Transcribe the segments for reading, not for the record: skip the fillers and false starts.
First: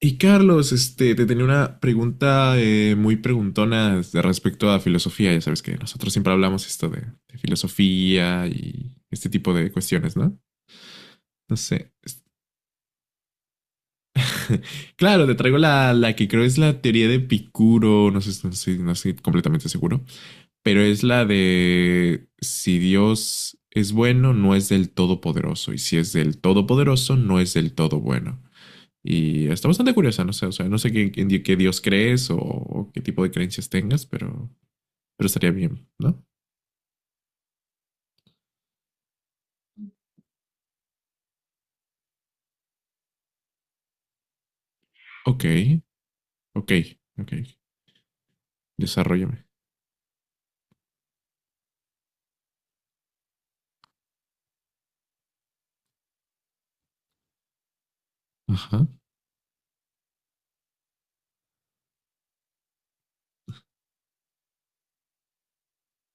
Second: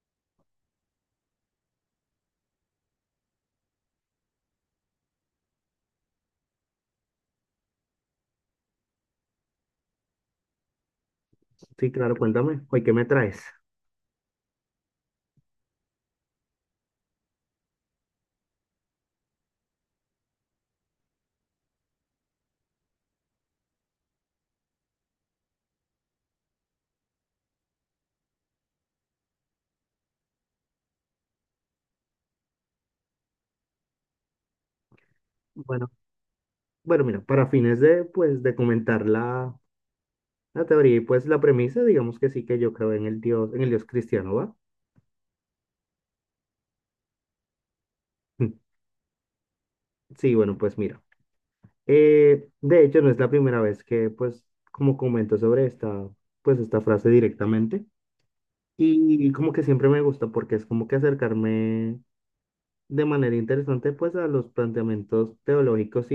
Y Carlos, te tenía una pregunta muy preguntona de respecto a filosofía. Ya sabes que nosotros siempre hablamos esto de filosofía y este tipo de cuestiones, ¿no? No Sí, sé. claro, cuéntame. Oye, ¿qué me traes? Claro, te traigo la que creo es la teoría de Epicuro, no sé, no estoy completamente seguro, pero es la de si Dios es bueno, no es del todopoderoso, y si es del todopoderoso, no es del todo bueno. Y está bastante curiosa, no sé, o sea, no sé qué, qué Dios crees o qué tipo de creencias tengas, pero estaría bien, Bueno, ¿no? bueno, mira, para fines pues, de comentar la teoría y pues la premisa, digamos que sí que yo creo en el Dios cristiano, ¿va? Ok, ok, ok, desarrollame. Sí, bueno, pues mira. De hecho, no es la primera vez pues, como comento sobre pues, esta frase directamente. Ajá, Y como que siempre me gusta porque es como que acercarme de manera interesante, pues, a los planteamientos teológicos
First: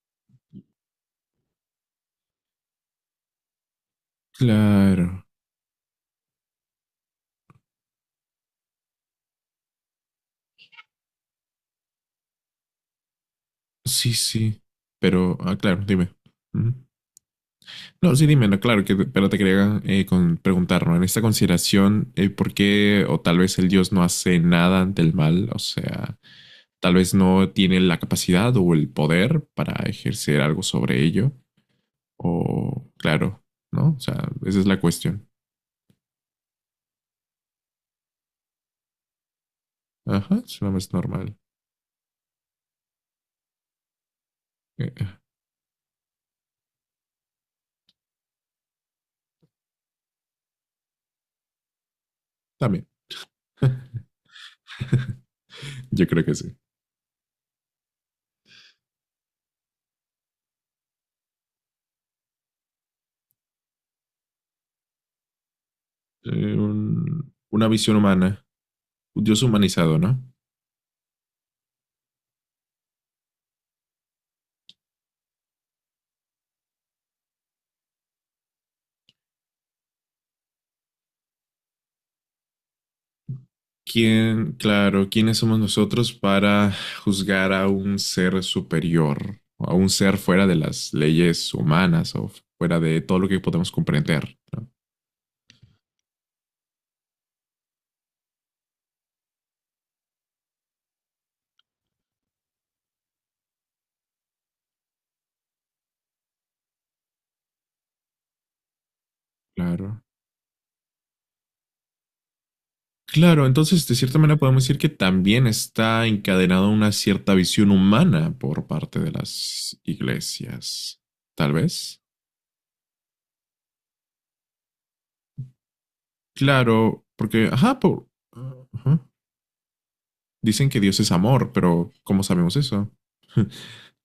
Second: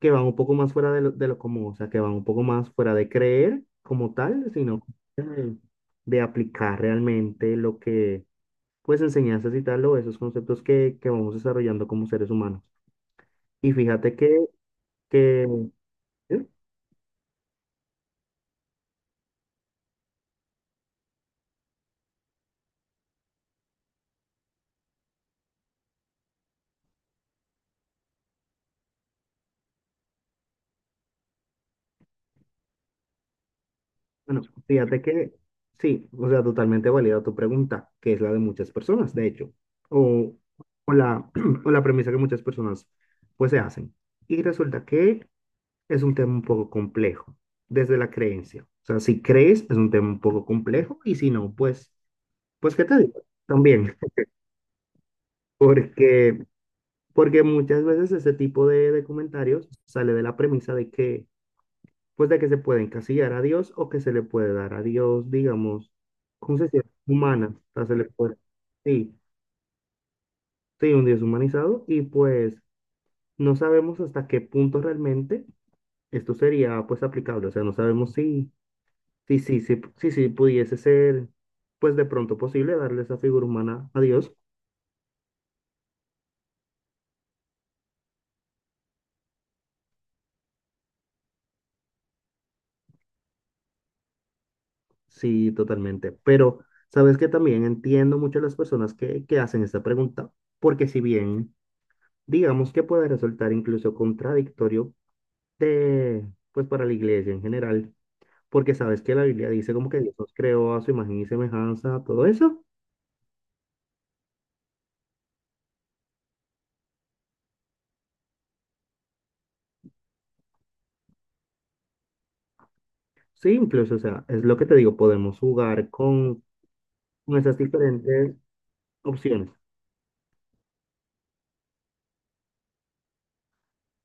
que van un poco más fuera de de lo común, o sea, que van un poco más fuera de creer como tal, sino claro, de, de aplicar realmente lo que, pues, enseñanzas y tal, o esos conceptos que vamos desarrollando como seres humanos. Y sí, fíjate que, sí, pero, que, ah, claro, dime. ¿eh? Ujú. No, sí, dime, no, claro, que, pero te quería preguntar, ¿no? En esta consideración, ¿por qué o tal vez el Dios no hace nada ante el mal? O sea, tal vez no tiene la capacidad o el poder para ejercer algo sobre ello. O claro, ¿no? O sea, Bueno, esa es la fíjate cuestión. que, sí, o sea, totalmente válida tu pregunta, que es la de muchas personas, de hecho, o, Ajá, es una más o la, normal. o la premisa que muchas personas, pues, se hacen. Y resulta Eh, que es un tema un poco complejo, desde la creencia. O sea, si crees, es un tema un poco complejo, y si no, pues, pues, ¿qué también. te digo? También, Yo creo que porque, sí. porque muchas veces ese tipo de comentarios sale de la premisa de pues, de que se puede encasillar a Dios o que se le puede dar a Dios, digamos, concesiones humanas, o Una sea, se visión le puede, humana, sí, un Dios humanizado, ¿no? sí, un Dios humanizado, y pues no sabemos hasta qué punto realmente esto sería, pues, aplicable, o sea, no sabemos si sí, sí, sí, sí, sí, pudiese ser, pues de pronto posible darle esa figura humana a Dios, ¿Quién, claro, quiénes somos nosotros para juzgar a un ser superior, o a un ser fuera de las leyes humanas o fuera de todo lo que podemos comprender, ¿no? sí, totalmente. Pero, ¿sabes que también entiendo mucho a las personas que hacen esta pregunta, porque si bien, digamos que puede resultar incluso contradictorio de, pues para la iglesia en general, porque sabes que la Biblia dice como que Claro. Dios nos creó a su imagen y semejanza, todo eso? Claro, entonces de cierta manera podemos decir que también está encadenada una cierta visión humana por parte de las iglesias, tal vez. Sí, incluso, o sea, es lo que te digo, podemos jugar Claro, con porque, esas ajá, por, diferentes ajá, opciones. dicen que Dios es amor, pero ¿cómo sabemos eso?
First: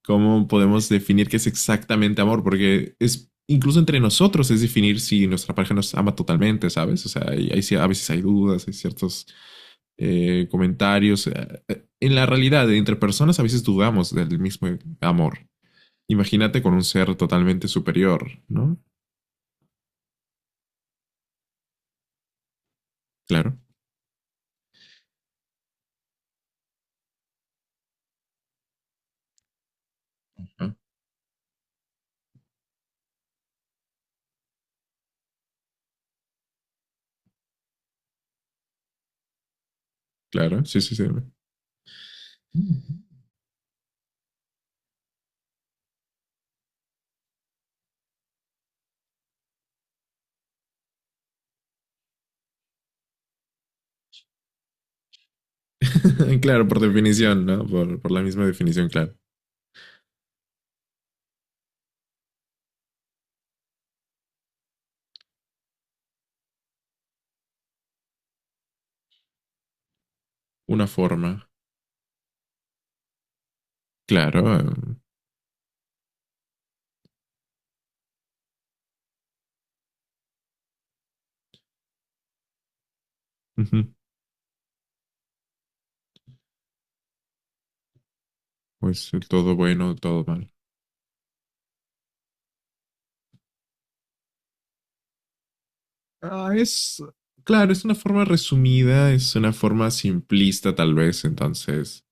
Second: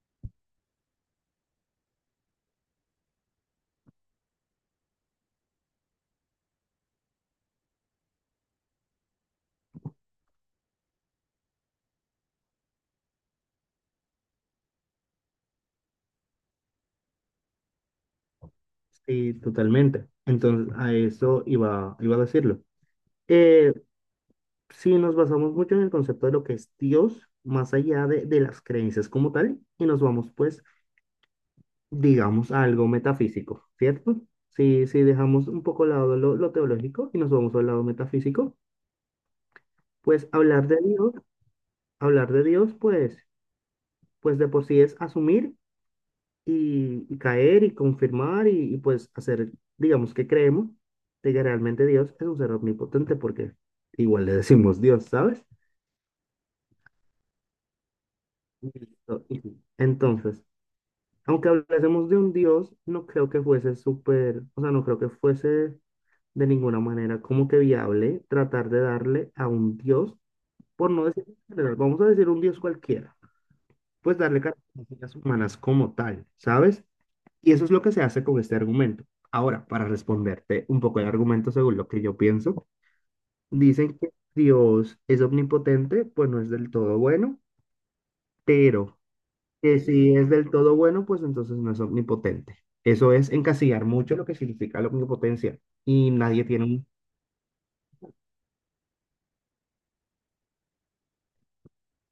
¿Cómo podemos definir qué es exactamente amor? Porque es incluso entre nosotros es definir si nuestra pareja nos ama totalmente, ¿sabes? O sea, a veces hay dudas, hay ciertos comentarios. En la realidad, entre personas a veces dudamos del mismo amor. Imagínate con un ser totalmente superior, ¿no? Sí, totalmente. Entonces, a eso iba, iba a decirlo. Claro. Eh, sí, nos basamos mucho en el concepto de lo que es Dios, más allá de las creencias como tal, y nos vamos, pues, Ah, digamos, a algo metafísico, ¿cierto? Si, si dejamos un poco al lado lo teológico y nos vamos al lado metafísico, pues claro, sí, sí, sí. Hablar de Dios, pues, pues de por sí es asumir y caer y confirmar y, pues hacer, digamos, que creemos de que realmente Dios es un ser omnipotente porque igual le decimos Dios, ¿sabes? Claro, por definición, ¿no? Por la misma definición, claro. Listo. Entonces, aunque hablásemos de un Dios, no creo que fuese súper, o sea, no creo que fuese de ninguna manera como que viable tratar de darle a un Dios, Una por no decir forma, en general, vamos a decir un Dios cualquiera, pues claro. darle características humanas como tal, ¿sabes? Y eso es lo que se hace con este argumento. Ahora, para responderte un poco el argumento según lo que yo pienso, Ujú, dicen que Dios es omnipotente, pues no es del todo bueno, pero pues el todo que bueno, si todo es del mal. todo bueno, pues entonces no es omnipotente. Eso es encasillar mucho lo que significa la omnipotencia y nadie Ah, tiene un... es, claro, es una forma resumida, es una forma simplista tal vez, entonces,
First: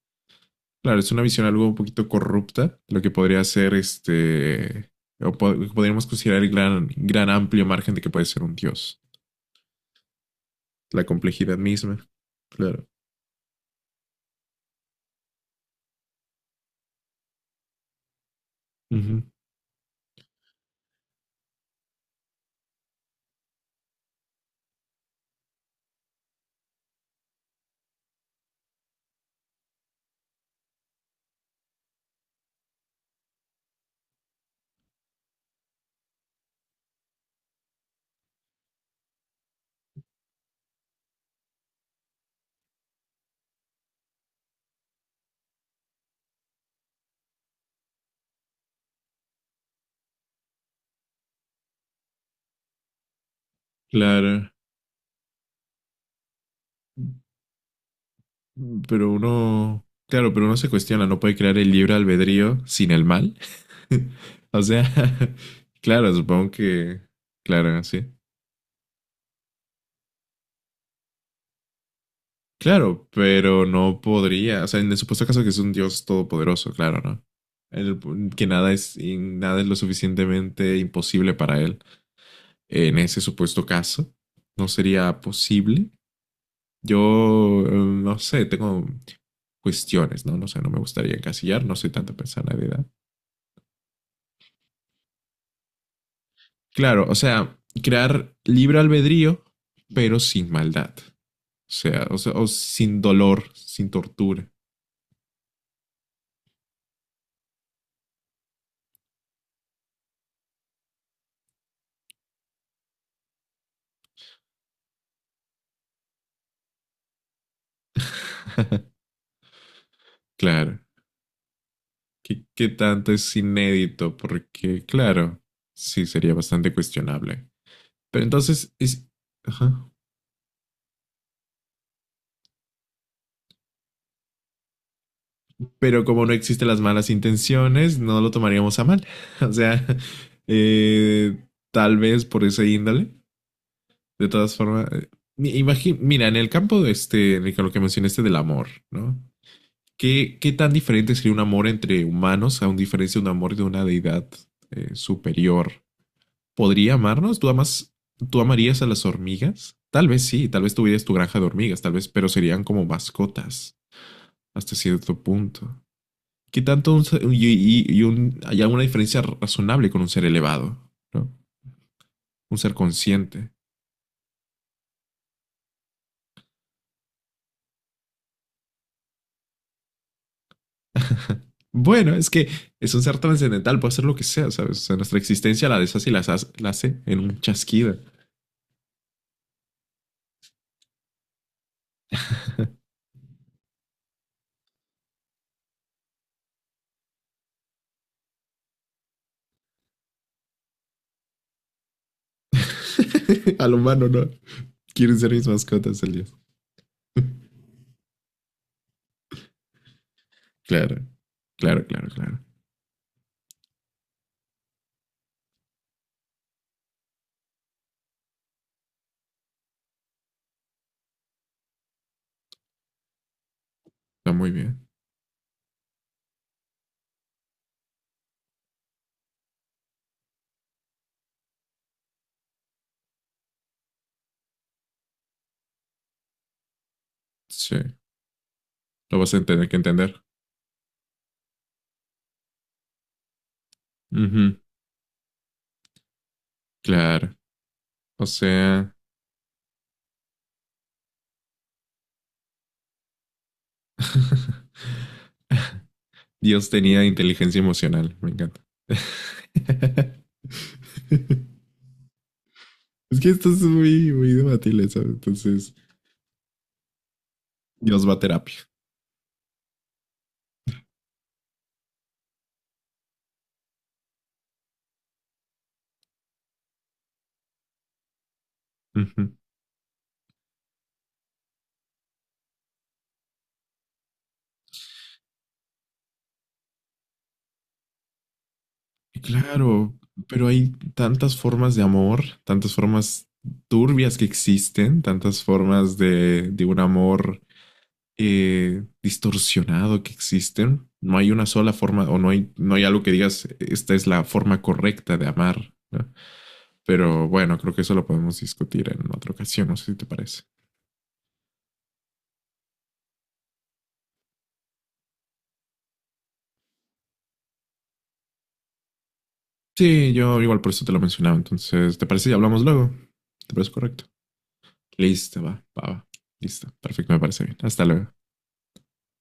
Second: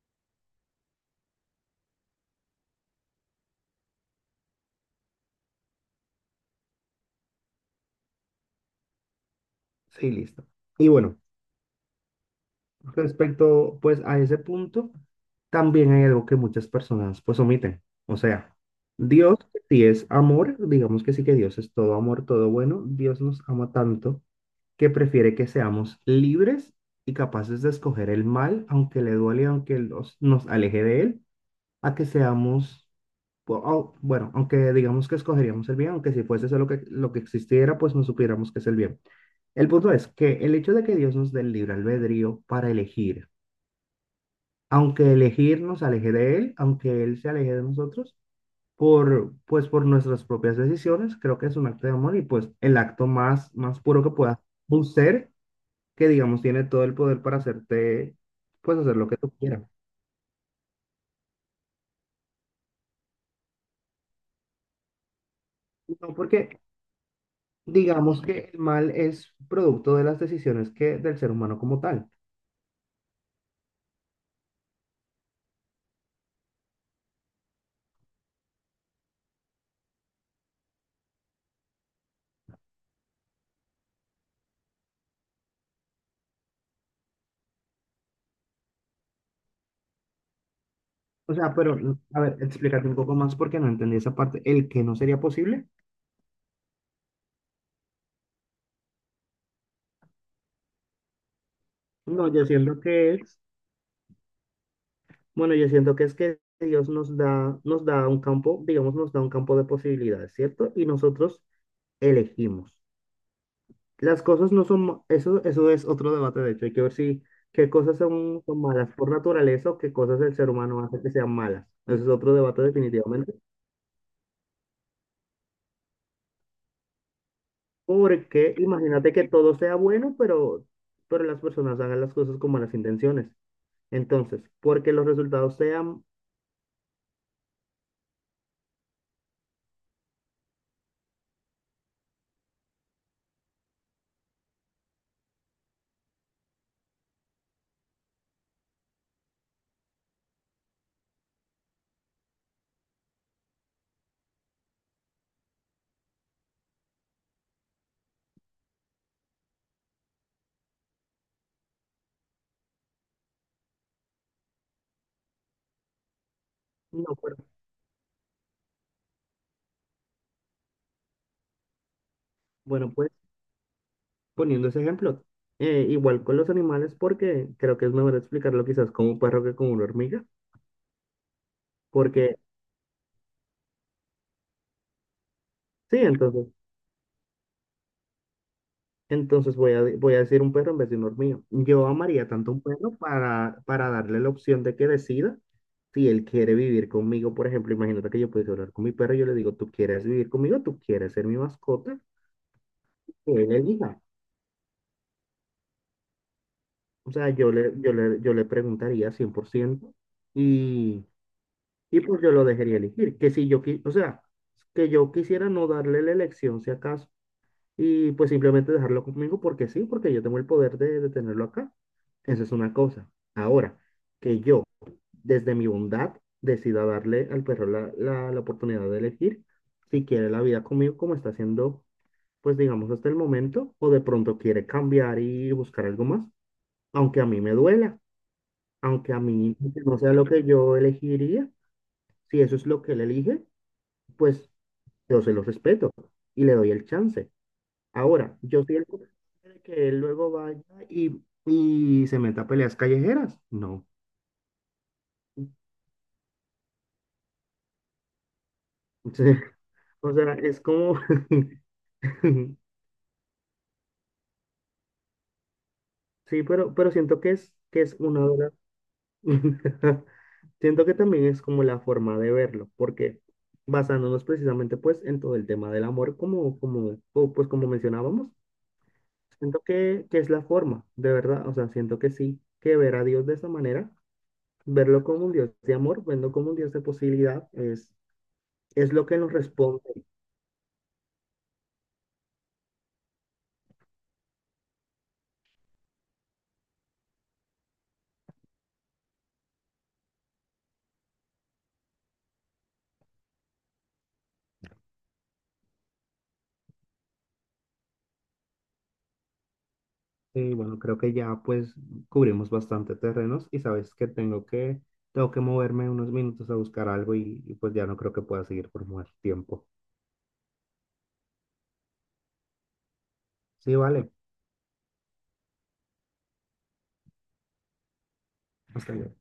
claro, es una visión algo un poquito corrupta, lo que podría ser este, o podríamos considerar el gran amplio margen de que puede ser un dios. Sí, listo. Y La bueno, complejidad misma. Claro, respecto, pues, a ese punto, también hay algo que muchas personas, pues, omiten. O sea, ujú, Dios, si es amor, digamos que sí que Dios es todo amor, todo bueno, Dios nos ama tanto que prefiere que seamos libres y capaces de escoger el mal, aunque le duele, aunque nos aleje de él, a que seamos, bueno, aunque digamos que escogeríamos el bien, aunque si fuese eso lo lo que existiera, pues no supiéramos que es el bien. El punto es que el hecho de que Dios nos dé el libre albedrío para elegir, aunque elegir nos aleje de él, aunque él se aleje de nosotros, pues por nuestras propias decisiones, creo que es un acto de amor y pues el acto más, más puro que pueda. claro, Un ser que, digamos, tiene todo el poder para hacerte, pues hacer lo pero que tú quieras. uno, claro, pero uno se cuestiona, no puede crear el libre albedrío sin el mal. O sea, claro, No, supongo porque que, claro, sí. digamos que el mal es producto de las decisiones que del ser humano como tal. Claro, pero no podría, o sea, en el supuesto caso que es un Dios todopoderoso, claro, ¿no? El- que nada es, y nada es lo suficientemente imposible para él. En ese supuesto caso, no sería posible. Yo, no sé, tengo cuestiones, ¿no? No sé, no me gustaría O sea, encasillar, pero, no soy tanta a ver, persona de edad. explícate un poco más porque no entendí esa parte. ¿El que no sería posible? Claro, o sea, crear libre albedrío, pero sin maldad. O sea, No, yo o siento sin que es dolor, sin tortura. bueno, yo siento que es que Dios nos da un campo, digamos, nos da un campo de posibilidades, ¿cierto? Y nosotros elegimos. Las cosas no son, eso, eso es otro debate, de hecho, hay que ver si qué cosas son, son malas por naturaleza o qué cosas el ser Claro. humano hace que sean malas. Eso es otro ¿Qué, debate qué tanto definitivamente. es inédito? Porque, claro, sí sería bastante cuestionable. Pero Porque entonces es... imagínate que todo sea Ajá, bueno, pero las personas hagan las cosas con malas intenciones. Entonces, porque los resultados pero sean, como no existen las malas intenciones, no lo tomaríamos a mal. O sea, eh, tal vez por ese índole. De todas formas, mira, en el campo de este, en el que lo que mencionaste del amor, ¿no? ¿Qué, qué tan diferente sería un amor entre humanos a un diferencia de un amor de una deidad superior? ¿Podría amarnos? ¿Tú amas, tú amarías a las hormigas? Tal vez sí, tal vez tuvieras tu granja de hormigas, tal vez, pero serían como mascotas hasta cierto punto. ¿Qué tanto un no, ser- bueno, y un- ¿Hay alguna diferencia razonable con un ser elevado, ¿no? Un ser bueno, pues consciente. poniendo ese ejemplo. Igual con los animales, porque creo que es mejor explicarlo quizás con un perro que con una hormiga, Bueno, es porque que es un ser trascendental, puede hacer lo que sea, ¿sabes? O sea, nuestra existencia la sí, deshace y entonces, la hace en un chasquido. entonces voy voy a decir un perro en vez de una hormiga. Yo amaría tanto un perro para darle la opción de que decida si él quiere vivir conmigo. Por ejemplo, imagínate que yo pudiese hablar con mi perro y yo le digo, ¿tú quieres vivir conmigo? ¿Tú quieres ser mi mascota? Que él Al elija. humano, ¿no? Quieren ser mis mascotas el día. O sea, yo le preguntaría 100% Claro, y... claro, Y claro, pues yo claro. lo dejaría elegir, que si yo, o sea, que yo quisiera no darle la elección si acaso, y pues simplemente dejarlo conmigo porque sí, porque yo tengo el poder de tenerlo acá. Esa es una cosa. Ahora, Está que muy yo, bien. desde mi bondad, decida darle al perro la oportunidad de elegir si quiere la vida conmigo como está haciendo, pues digamos hasta el momento, o de pronto quiere cambiar y buscar algo más, aunque a mí me Sí, duela, aunque lo a vas a mí tener que no sea entender. lo que yo elegiría, si eso es lo que él elige, pues Ujú, yo se los respeto y le doy el chance. claro. O Ahora, yo soy el sea... de que él luego vaya y se meta a peleas callejeras. No. Dios tenía inteligencia emocional, me encanta. O sea, o sea, es como... Es que esto es muy, muy debatible, ¿sabes? Entonces, Sí, pero siento que es, que es Dios va a una de las- terapia. Siento que también es como la forma de verlo, porque basándonos precisamente pues en todo el tema del amor, pues como mencionábamos, Ujú. siento que es la forma, de verdad, o sea, siento que sí, que ver a Dios de esa manera. Verlo como un Dios de amor, verlo como un Dios de posibilidad, es lo que Y nos responde. claro, pero hay tantas formas de amor, tantas formas turbias que existen, tantas formas de un amor distorsionado que existen. No hay una sola forma o no hay, no hay algo que digas, esta es la forma correcta de amar, ¿no? Pero bueno, creo que eso lo podemos discutir en otra ocasión, no sé si te parece. Y bueno, creo que ya pues cubrimos bastante terrenos y sabes que tengo que, tengo que moverme unos minutos a buscar algo y pues ya no creo que pueda seguir por más tiempo. Sí, yo igual por eso te lo mencionaba, entonces, ¿te parece si hablamos luego? ¿Te parece Sí, correcto? vale. Listo, va, va, va. Listo, perfecto, me parece bien. Hasta luego. Hasta luego.